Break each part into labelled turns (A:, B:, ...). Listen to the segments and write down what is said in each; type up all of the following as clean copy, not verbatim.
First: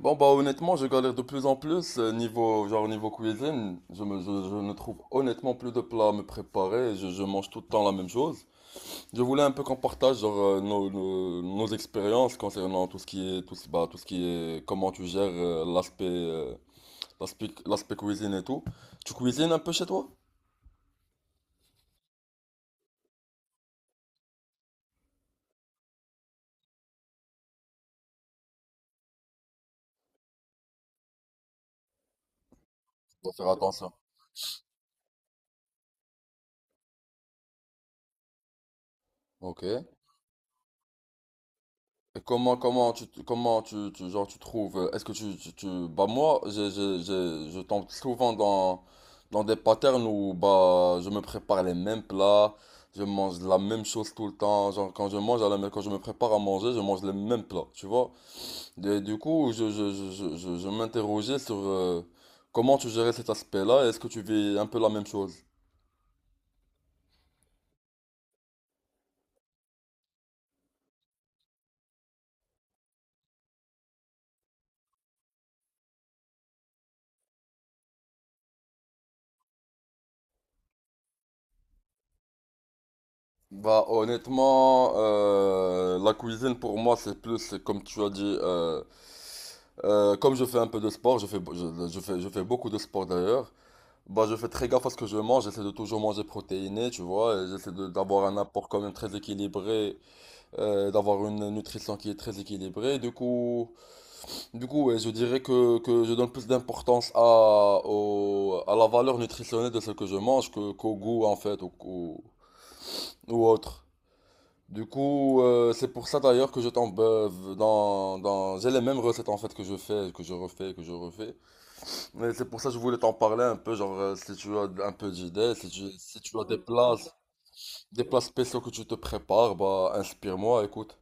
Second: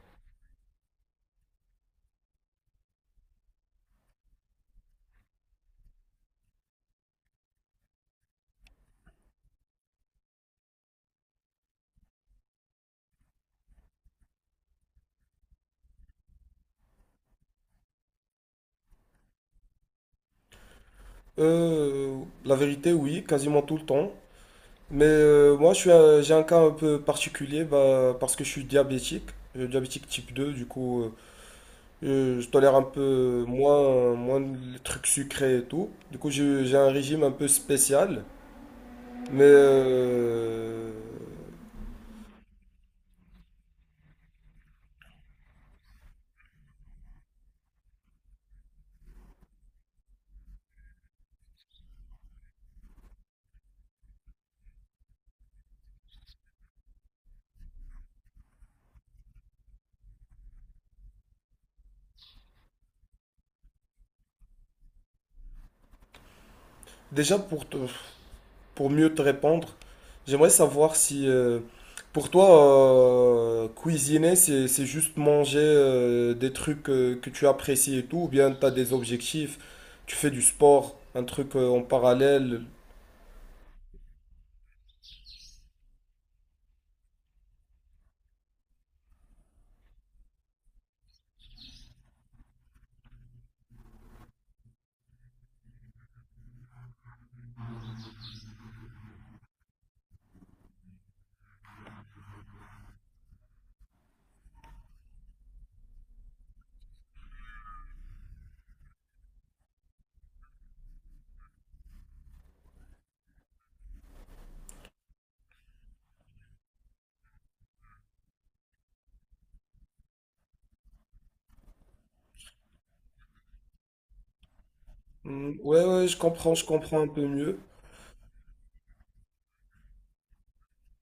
A: Bon bah honnêtement je galère de plus en plus niveau genre niveau cuisine je ne trouve honnêtement plus de plats à me préparer je mange tout le temps la même chose. Je voulais un peu qu'on partage genre nos expériences concernant tout ce qui est tout ce, bah, tout ce qui est comment tu gères l'aspect cuisine et tout. Tu cuisines un peu chez toi?
B: La vérité, oui, quasiment tout le temps. Mais moi, je suis j'ai un cas un peu particulier, parce que je suis diabétique. Je suis diabétique type 2. Du coup, je tolère un
A: Faut
B: peu
A: faire attention.
B: moins les trucs sucrés et tout. Du coup, j'ai un régime un peu spécial. Mais
A: Ok. Comment tu genre, tu trouves, est-ce que tu- bah, moi, je tombe souvent dans des patterns où, bah, je me prépare les mêmes plats, je mange la même chose tout le temps, genre, quand je mange quand je me prépare à manger, je mange les mêmes plats, tu vois. Et du coup, je m'interrogeais sur, comment tu gérais cet aspect-là, et est-ce que tu vis un peu la même chose?
B: déjà, pour mieux te répondre, j'aimerais savoir si pour toi, cuisiner, c'est juste manger des trucs que tu apprécies et tout, ou bien tu as des objectifs, tu fais du sport, un truc en parallèle.
A: Bah honnêtement, la cuisine pour moi c'est plus comme tu as dit, comme je fais un peu de sport, je fais beaucoup de sport d'ailleurs, bah je fais très gaffe à ce que je mange, j'essaie de toujours manger protéiné, tu vois, et j'essaie d'avoir un apport quand même très équilibré, d'avoir une nutrition qui est très équilibrée, du coup, du coup, ouais, je dirais que je donne plus d'importance à la valeur nutritionnelle de ce que je mange qu'au goût en fait, ou, ou autre. Du coup, c'est pour ça d'ailleurs que je tombe j'ai les mêmes recettes en fait que je fais, que je refais, que je refais. Mais c'est pour ça que je voulais t'en parler un peu, genre si tu as un peu d'idées,
B: Hmm,
A: si
B: ouais,
A: tu,
B: ouais,
A: si tu as des
B: je
A: plats,
B: comprends un peu mieux.
A: spéciaux que tu te prépares, bah inspire-moi, écoute.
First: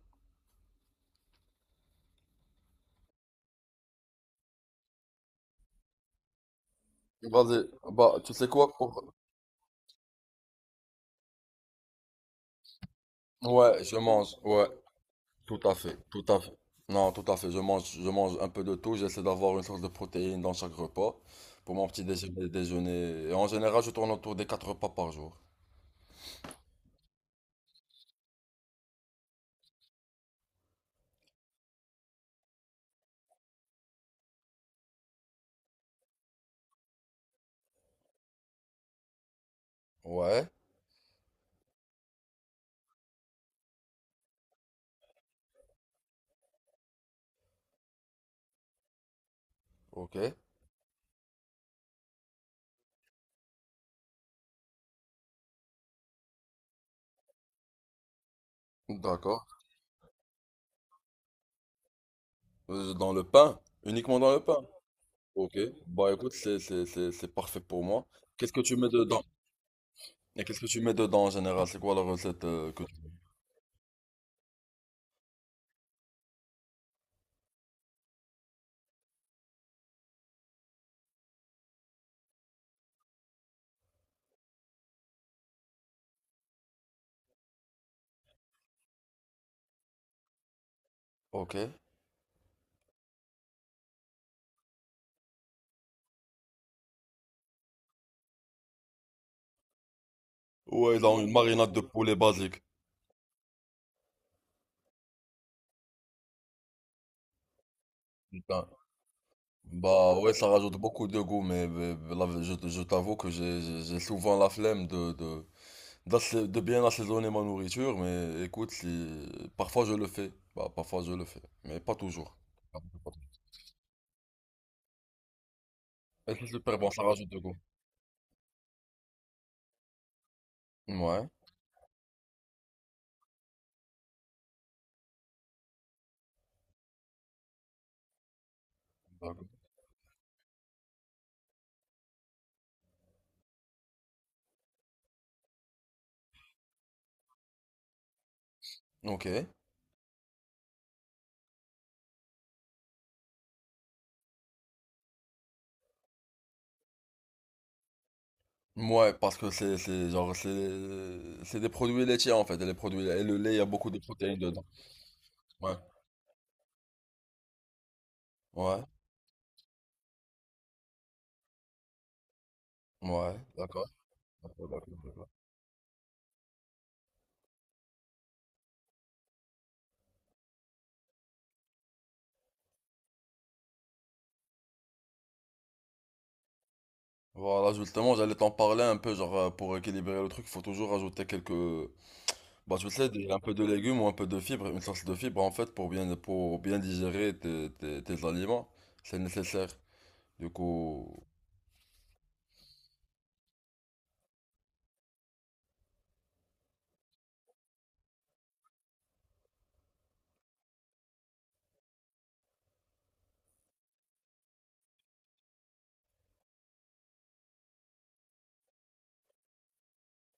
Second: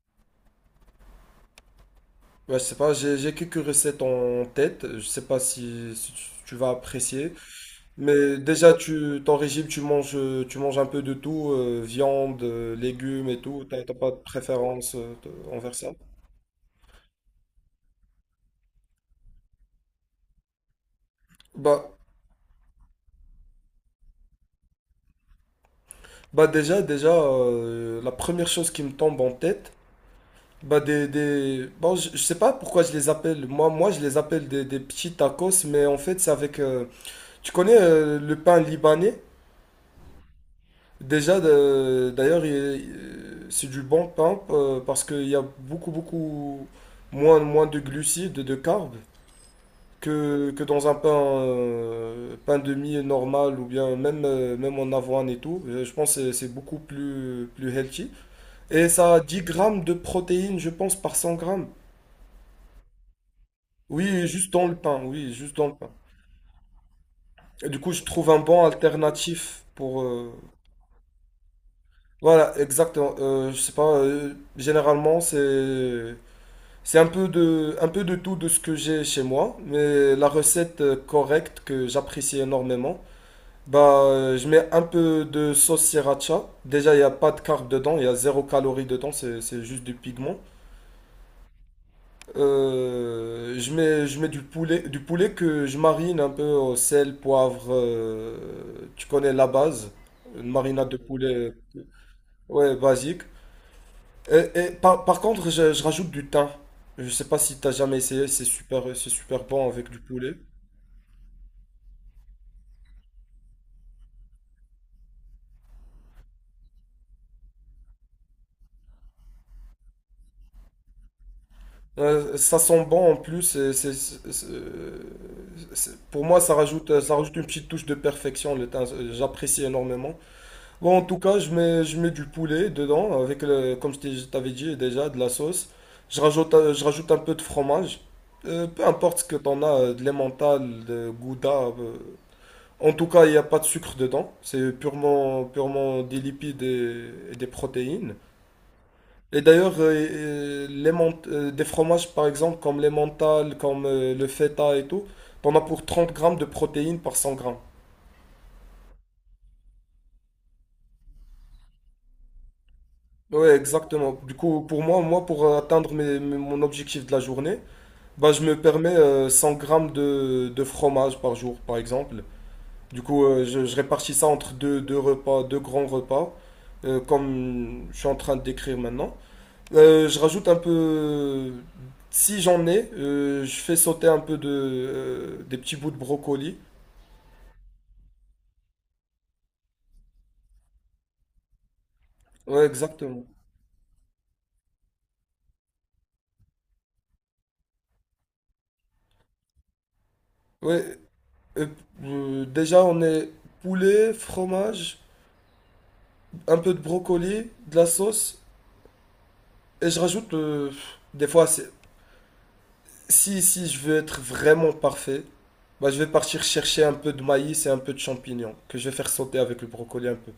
B: Ouais, je sais pas, j'ai quelques recettes en tête, je sais pas si tu vas apprécier.
A: Vas-y, bah tu
B: Mais
A: sais
B: déjà,
A: quoi?
B: ton régime, tu manges un peu de tout, viande, légumes et tout. T'as
A: Ouais,
B: t'as
A: je
B: pas de
A: mange, ouais,
B: préférence
A: tout à
B: envers ça?
A: fait, tout à fait. Non, tout à fait, je mange un peu de tout, j'essaie d'avoir une source de protéines dans chaque repas. Pour
B: Bah,
A: mon petit déjeuner. Et en général, je tourne autour des 4 repas par jour.
B: bah, déjà, la première chose qui me tombe en tête, bon, je sais pas pourquoi je les appelle. Moi, je les appelle des petits tacos, mais en fait, c'est avec, tu connais le pain libanais?
A: Ouais.
B: Déjà, d'ailleurs, c'est du bon pain, parce qu'il y a beaucoup moins de glucides, de carbs,
A: Ok,
B: que dans un pain, pain de mie normal ou bien même en avoine et tout. Je pense que c'est beaucoup plus healthy. Et ça a 10
A: d'accord.
B: grammes de protéines, je pense, par 100 grammes.
A: Dans le pain, uniquement
B: Oui,
A: dans le
B: juste
A: pain.
B: dans le pain, oui, juste
A: Ok,
B: dans le pain.
A: bah écoute, c'est parfait
B: Et du
A: pour
B: coup, je
A: moi.
B: trouve un
A: Qu'est-ce que
B: bon
A: tu mets dedans?
B: alternatif pour.
A: Et qu'est-ce que tu mets dedans en général? C'est quoi la recette
B: Voilà,
A: que tu...
B: exactement. Je sais pas, généralement. C'est un peu un peu de tout de ce que j'ai chez moi, mais la recette, correcte, que j'apprécie énormément. Bah, je mets un peu de sauce sriracha. Déjà, il n'y a pas de carbs dedans, il y a zéro calorie dedans, c'est juste du pigment.
A: Ok.
B: Je mets du poulet que je marine un peu au sel, poivre. Tu connais la base, une marinade de
A: Ouais, dans une
B: poulet,
A: marinade de poulet basique.
B: ouais, basique. Et par contre, je rajoute du thym. Je sais pas si t'as jamais essayé,
A: Putain.
B: c'est super bon avec du
A: Bah ouais,
B: poulet.
A: ça rajoute beaucoup de goût, mais là, je t'avoue que j'ai souvent la flemme de bien assaisonner ma nourriture, mais écoute, si... parfois je le fais. Bah parfois je le fais, mais pas toujours.
B: Ça
A: Pas
B: sent
A: toujours, pas
B: bon en
A: toujours.
B: plus. Et pour
A: Et
B: moi,
A: c'est super bon, ça
B: ça
A: rajoute
B: rajoute
A: de
B: une
A: goût.
B: petite touche de perfection. Le thym, j'apprécie énormément. Bon, en tout
A: Ouais.
B: cas, je mets du poulet dedans avec, le, je t'avais dit déjà, de la sauce. Je rajoute un peu de fromage. Peu importe ce que t'en as, de l'emmental, de gouda. euh, En tout cas, il n'y a pas de sucre dedans. C'est purement, purement des lipides et des protéines. Et
A: Ok.
B: d'ailleurs, des fromages, par exemple, comme les mentales, comme le feta et tout, t'en as pour 30 grammes de protéines par 100 grammes.
A: Ouais, parce que c'est genre c'est des produits laitiers en fait, et les produits et le
B: Ouais,
A: lait, il y a beaucoup de
B: exactement. Du
A: protéines
B: coup,
A: dedans.
B: pour moi, pour
A: Ouais.
B: atteindre mon objectif de la journée, bah, je me
A: Ouais.
B: permets 100 grammes de fromage par jour, par exemple. Du coup,
A: Ouais,
B: je
A: d'accord.
B: répartis ça entre
A: D'accord, d'accord,
B: deux
A: d'accord.
B: repas, deux grands repas, comme je suis en train de décrire maintenant. Je rajoute un peu, si j'en ai, je fais sauter un peu des petits bouts de brocoli.
A: Voilà, justement, j'allais t'en parler un peu, genre pour équilibrer le truc, il faut toujours ajouter quelques,
B: Ouais,
A: bah tu sais,
B: exactement.
A: un peu de légumes ou un peu de fibres, une source de fibres en fait pour bien digérer tes, tes aliments, c'est nécessaire. Du
B: Ouais,
A: coup,
B: euh, déjà on est poulet, fromage, un peu de brocoli, de la sauce, et je rajoute, des fois, si je veux être vraiment parfait, bah je vais partir chercher un peu de maïs et un peu de champignons que je vais faire sauter avec le brocoli un peu.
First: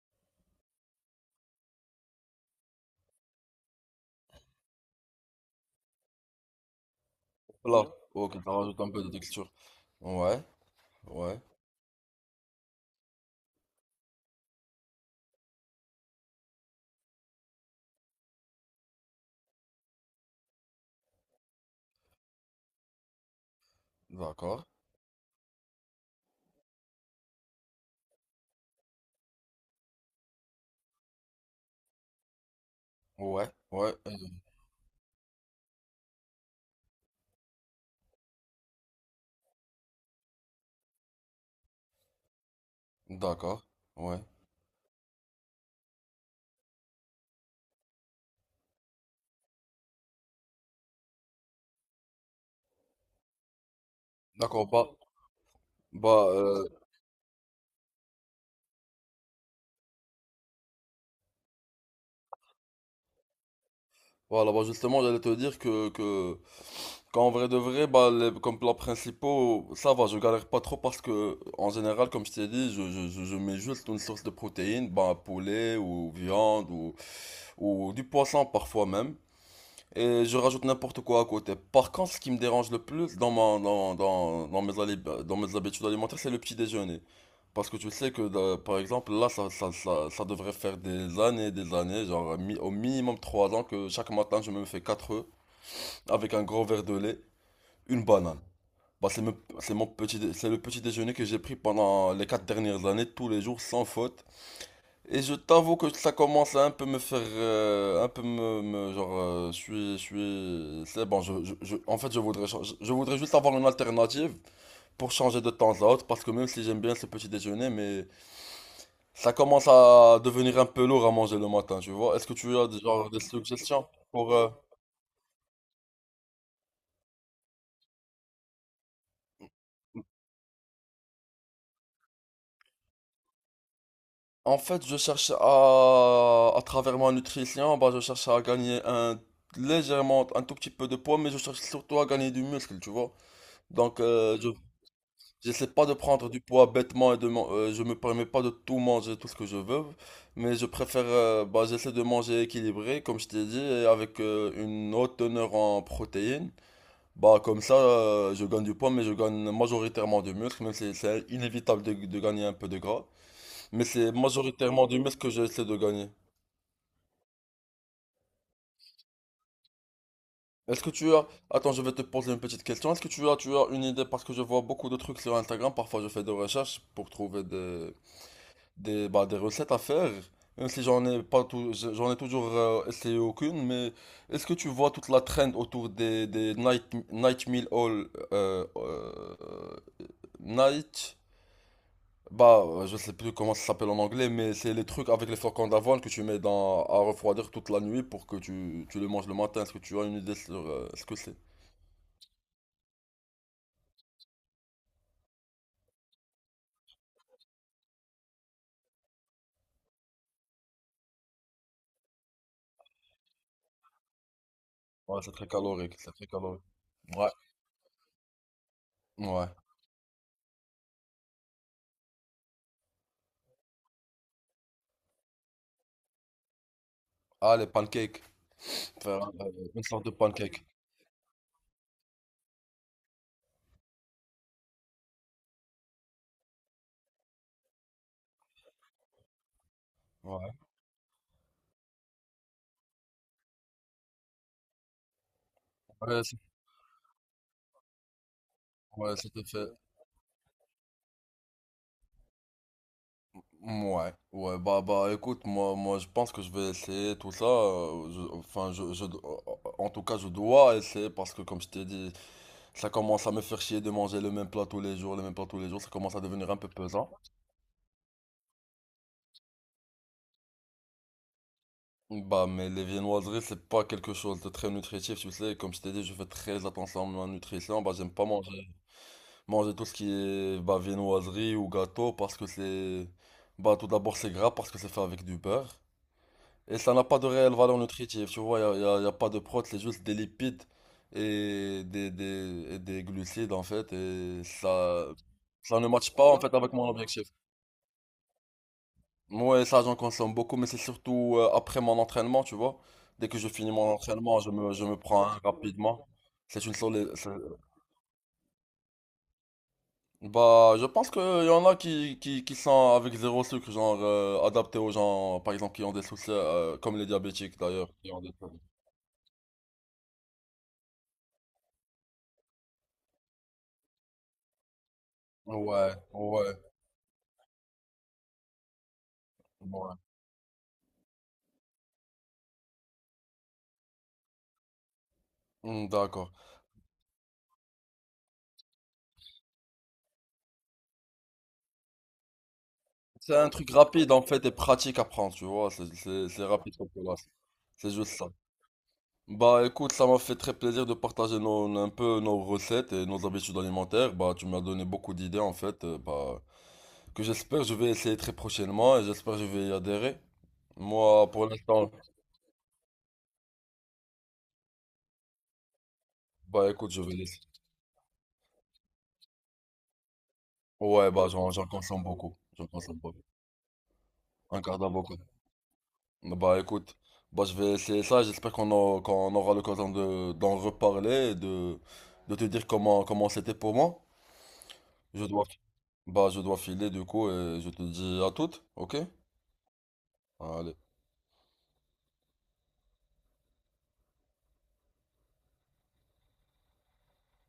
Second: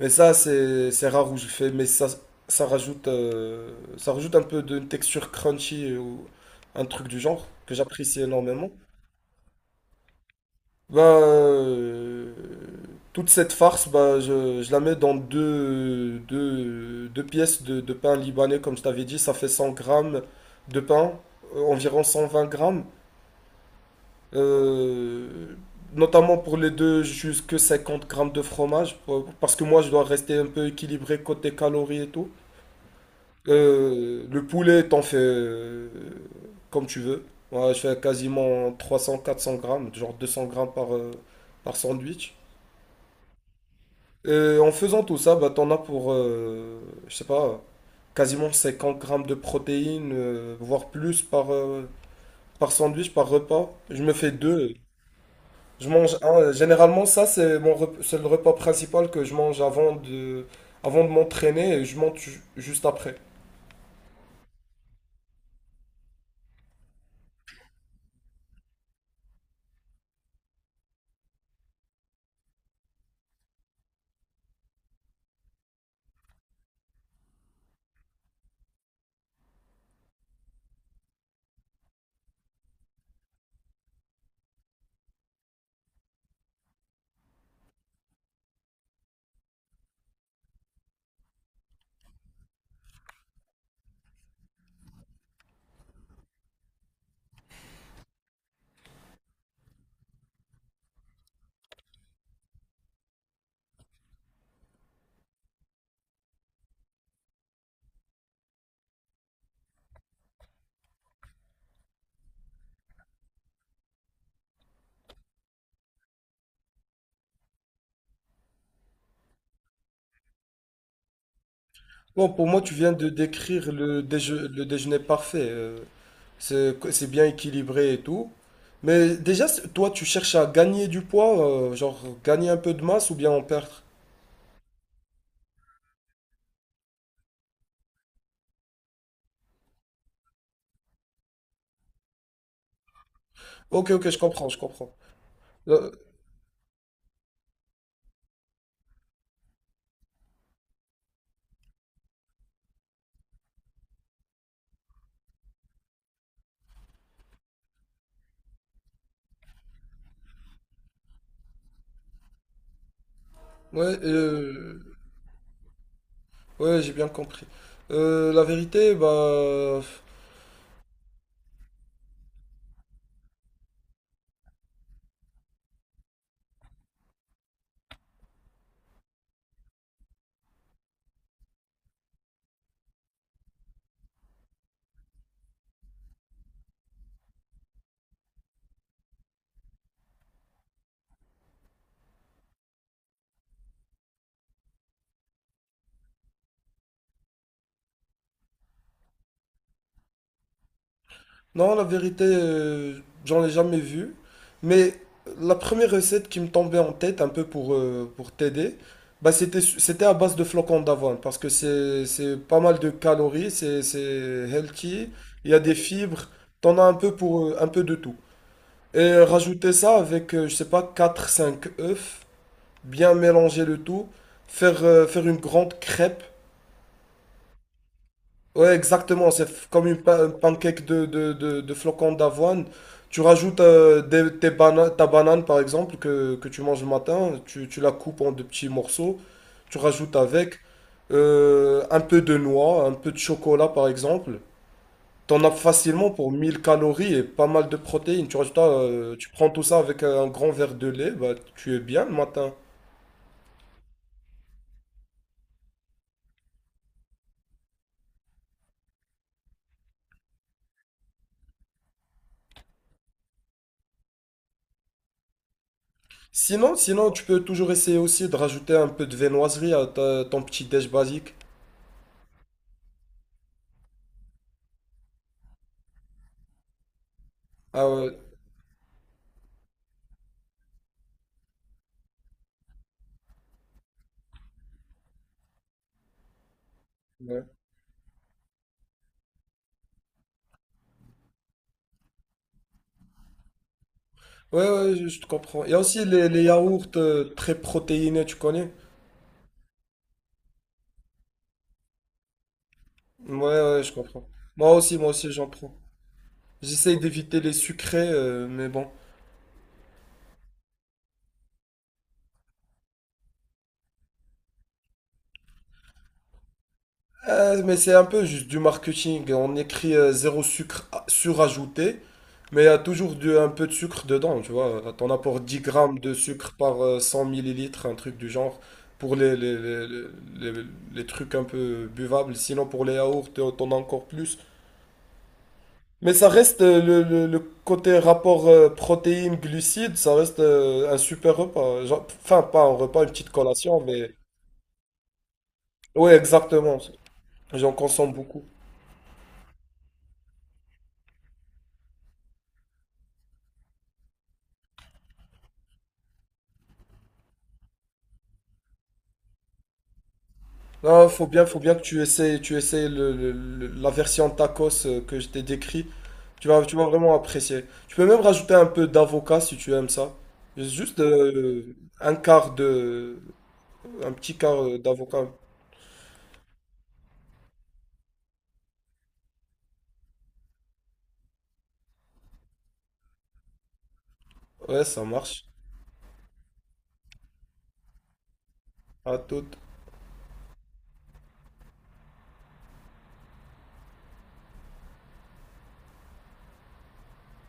B: Mais ça, c'est rare où je fais, mais ça, ça rajoute un peu de texture crunchy, ou un truc du genre que
A: là,
B: j'apprécie
A: ok, ça
B: énormément.
A: rajoute un peu de texture. Ouais,
B: Bah,
A: ouais,
B: euh, Toute cette farce, bah, je la mets dans deux pièces de pain libanais, comme je t'avais dit. Ça fait 100 grammes de pain, environ 120 grammes.
A: d'accord.
B: Euh, Notamment pour les deux, jusque 50 grammes de fromage, parce que moi, je dois rester un peu équilibré côté calories et tout.
A: Ouais, ouais,
B: Le poulet, t'en fais comme tu veux. Moi, je fais quasiment 300 400 grammes, genre 200 grammes par sandwich.
A: d'accord. Ouais.
B: Et en faisant tout ça, bah, t'en as je sais pas, quasiment 50 grammes de protéines, voire plus par sandwich, par repas. Je me fais
A: D'accord,
B: deux.
A: bah,
B: Je mange
A: bah
B: un.
A: euh,
B: Généralement, ça, c'est le repas principal que je mange avant de m'entraîner, et je mange juste après.
A: voilà, bah justement, j'allais te dire que, qu'en vrai de vrai, bah, comme plats principaux, ça va, je galère pas trop parce que, en général, comme je t'ai dit, je mets juste une source de protéines, bah, poulet ou viande ou du poisson parfois même. Et je rajoute n'importe quoi à côté. Par contre, ce qui me dérange le plus dans, ma- dans, dans, dans mes, ali- dans mes habitudes alimentaires, c'est le petit déjeuner. Parce que tu sais que, par exemple, là, ça devrait faire des années, genre au minimum 3 ans, que chaque matin, je me fais 4 œufs avec un gros verre de lait, une banane. Bah, c'est me- c'est mon petit, dé- c'est le petit déjeuner que j'ai pris pendant les 4 dernières années, tous les jours, sans faute. Et je t'avoue que ça commence à un peu me faire, un peu genre, c'est bon, en fait, je voudrais juste avoir une alternative pour changer de temps à autre, parce que même si j'aime bien ce petit déjeuner, mais ça commence à devenir un peu lourd à manger le matin, tu vois. Est-ce
B: Non,
A: que
B: pour
A: tu
B: moi,
A: as
B: tu viens de
A: genre des
B: décrire
A: suggestions pour,
B: le déjeuner parfait. C'est bien équilibré et tout. Mais déjà, toi, tu cherches à gagner du poids, genre gagner un peu de masse ou bien en perdre.
A: en fait, je cherche à, travers ma nutrition, bah, je cherche à gagner un légèrement, un tout petit peu de poids, mais je cherche surtout à gagner du muscle, tu vois.
B: Ok,
A: Donc,
B: ok, je comprends,
A: je
B: je comprends.
A: j'essaie pas
B: Euh,
A: de prendre du poids bêtement et de je me permets pas de tout manger, tout ce que je veux, mais je préfère, bah, j'essaie de manger équilibré, comme je t'ai dit, et avec une haute teneur en protéines. Bah, comme ça, je gagne du poids, mais je gagne majoritairement du muscle, même si c'est inévitable de, gagner un peu de gras. Mais
B: ouais,
A: c'est majoritairement du muscle que j'essaie de gagner.
B: ouais, j'ai bien compris. Euh, la vérité, bah,
A: Est-ce que tu as... Attends, je vais te poser une petite question. Est-ce que tu as une idée, parce que je vois beaucoup de trucs sur Instagram, parfois je fais des recherches pour trouver des, bah, des recettes à faire, même si j'en ai pas j'en ai toujours essayé aucune, mais est-ce que tu vois toute la trend autour des, night, night meal all euh, euh, night, bah je sais plus comment ça s'appelle en anglais, mais c'est les trucs avec les flocons d'avoine que tu mets dans à refroidir toute la nuit pour que tu le manges le matin. Est-ce que tu as une idée sur ce que c'est?
B: Non, la vérité, j'en ai jamais vu. Mais la première recette qui me tombait en tête, un peu pour t'aider, bah c'était à base de flocons d'avoine. Parce que c'est pas mal de calories, c'est healthy,
A: Ouais, c'est très
B: il y a des
A: calorique, c'est très
B: fibres,
A: calorique.
B: t'en as un peu
A: Ouais,
B: pour, un peu de tout. Et
A: ouais.
B: rajouter ça avec, je sais pas, quatre cinq œufs, bien mélanger le tout, faire une grande crêpe.
A: Ah, les pancakes.
B: Ouais,
A: Faire
B: exactement.
A: une
B: Comme
A: sorte de
B: un
A: pancake.
B: pancake de flocons d'avoine. Tu rajoutes, ta banane, par exemple, que tu manges le matin. Tu la coupes en de petits morceaux. Tu rajoutes
A: Ouais.
B: avec un peu de noix, un peu de chocolat, par exemple. T'en as facilement
A: Ouais,
B: pour 1000 calories et pas mal de protéines.
A: ouais,
B: Tu
A: c'était
B: prends tout
A: fait.
B: ça avec, un grand verre de lait, bah, tu es bien le matin.
A: Ouais, ouais, bah, bah, écoute, moi, moi, je pense que je vais essayer tout ça. Enfin, en tout cas, je dois essayer parce que, comme je t'ai dit, ça commence à me faire chier de manger le même plat tous les jours, le même plat tous les jours. Ça commence à devenir un peu
B: Sinon,
A: pesant.
B: tu peux toujours essayer aussi de rajouter un peu de viennoiserie à ton petit déj basique.
A: Bah, mais les viennoiseries, c'est pas quelque chose de très nutritif, tu sais. Comme je t'ai dit, je fais très attention à ma nutrition.
B: Ah
A: Bah, j'aime
B: ouais.
A: pas manger, manger tout ce qui est, bah, viennoiserie ou gâteau parce que c'est, bah, tout d'abord, c'est gras parce que c'est fait avec du beurre. Et ça n'a pas de réelle valeur nutritive, tu vois, il n'y a, y a- y a pas de protéines, c'est juste des lipides et des glucides en fait, et
B: Ouais, ouais,
A: ça,
B: je te comprends. Il y a
A: ça ne
B: aussi
A: matche pas en
B: les
A: fait avec
B: yaourts,
A: mon objectif.
B: très protéinés, tu connais?
A: Moi, ça j'en consomme beaucoup, mais c'est surtout après mon entraînement, tu vois. Dès
B: Ouais,
A: que je finis
B: ouais, je
A: mon
B: comprends.
A: entraînement, je me,
B: Moi
A: je
B: aussi,
A: me
B: moi
A: prends un
B: aussi, j'en prends.
A: rapidement. C'est une
B: J'essaye
A: solé...
B: d'éviter les sucrés, mais bon.
A: Bah, je pense qu'il y en a qui sont avec zéro sucre, genre adaptés aux gens, par exemple, qui ont des soucis, comme les diabétiques
B: Mais
A: d'ailleurs,
B: c'est un
A: qui ont
B: peu
A: des...
B: juste du
A: problèmes.
B: marketing. On écrit, zéro sucre surajouté, mais il y a toujours un peu de sucre dedans, tu vois. T'en as pour 10
A: Ouais,
B: grammes de
A: ouais,
B: sucre par, 100 millilitres, un truc du genre, pour
A: ouais.
B: les trucs un peu buvables. Sinon, pour les yaourts, t'en as encore plus.
A: Hmm,
B: Mais ça
A: d'accord.
B: reste, le côté rapport, protéines-glucides, ça reste, un super repas. Enfin, pas un repas, une petite
A: C'est un truc
B: collation.
A: rapide en fait et pratique à prendre, tu vois. C'est
B: Ouais,
A: c'est- c'est rapide
B: exactement.
A: comme classe.
B: J'en
A: C'est juste
B: consomme
A: ça.
B: beaucoup.
A: Bah écoute, ça m'a fait très plaisir de partager un peu nos recettes et nos habitudes alimentaires. Bah tu m'as donné beaucoup d'idées en fait. Bah que j'espère je vais essayer très prochainement et j'espère je vais y adhérer.
B: Non,
A: Moi pour
B: faut bien que
A: l'instant,
B: tu essayes la version tacos, que je t'ai décrit. Tu vas,
A: bah
B: tu vas
A: écoute, je
B: vraiment
A: vais laisser.
B: apprécier. Tu peux même rajouter un peu d'avocat si tu aimes ça. Juste,
A: Ouais, bah j'en
B: euh,
A: consomme
B: un
A: beaucoup.
B: quart
A: J'en consomme
B: de...
A: beaucoup.
B: Un petit
A: Un
B: quart,
A: quart d'avocat.
B: d'avocat.
A: Bah écoute, bah je vais essayer ça, j'espère qu'on aura l'occasion de d'en reparler, et de, te dire comment c'était pour moi.
B: Ouais, ça
A: Je
B: marche.
A: dois bah je dois filer du coup et je te dis à toutes, ok?
B: À toute.
A: Allez.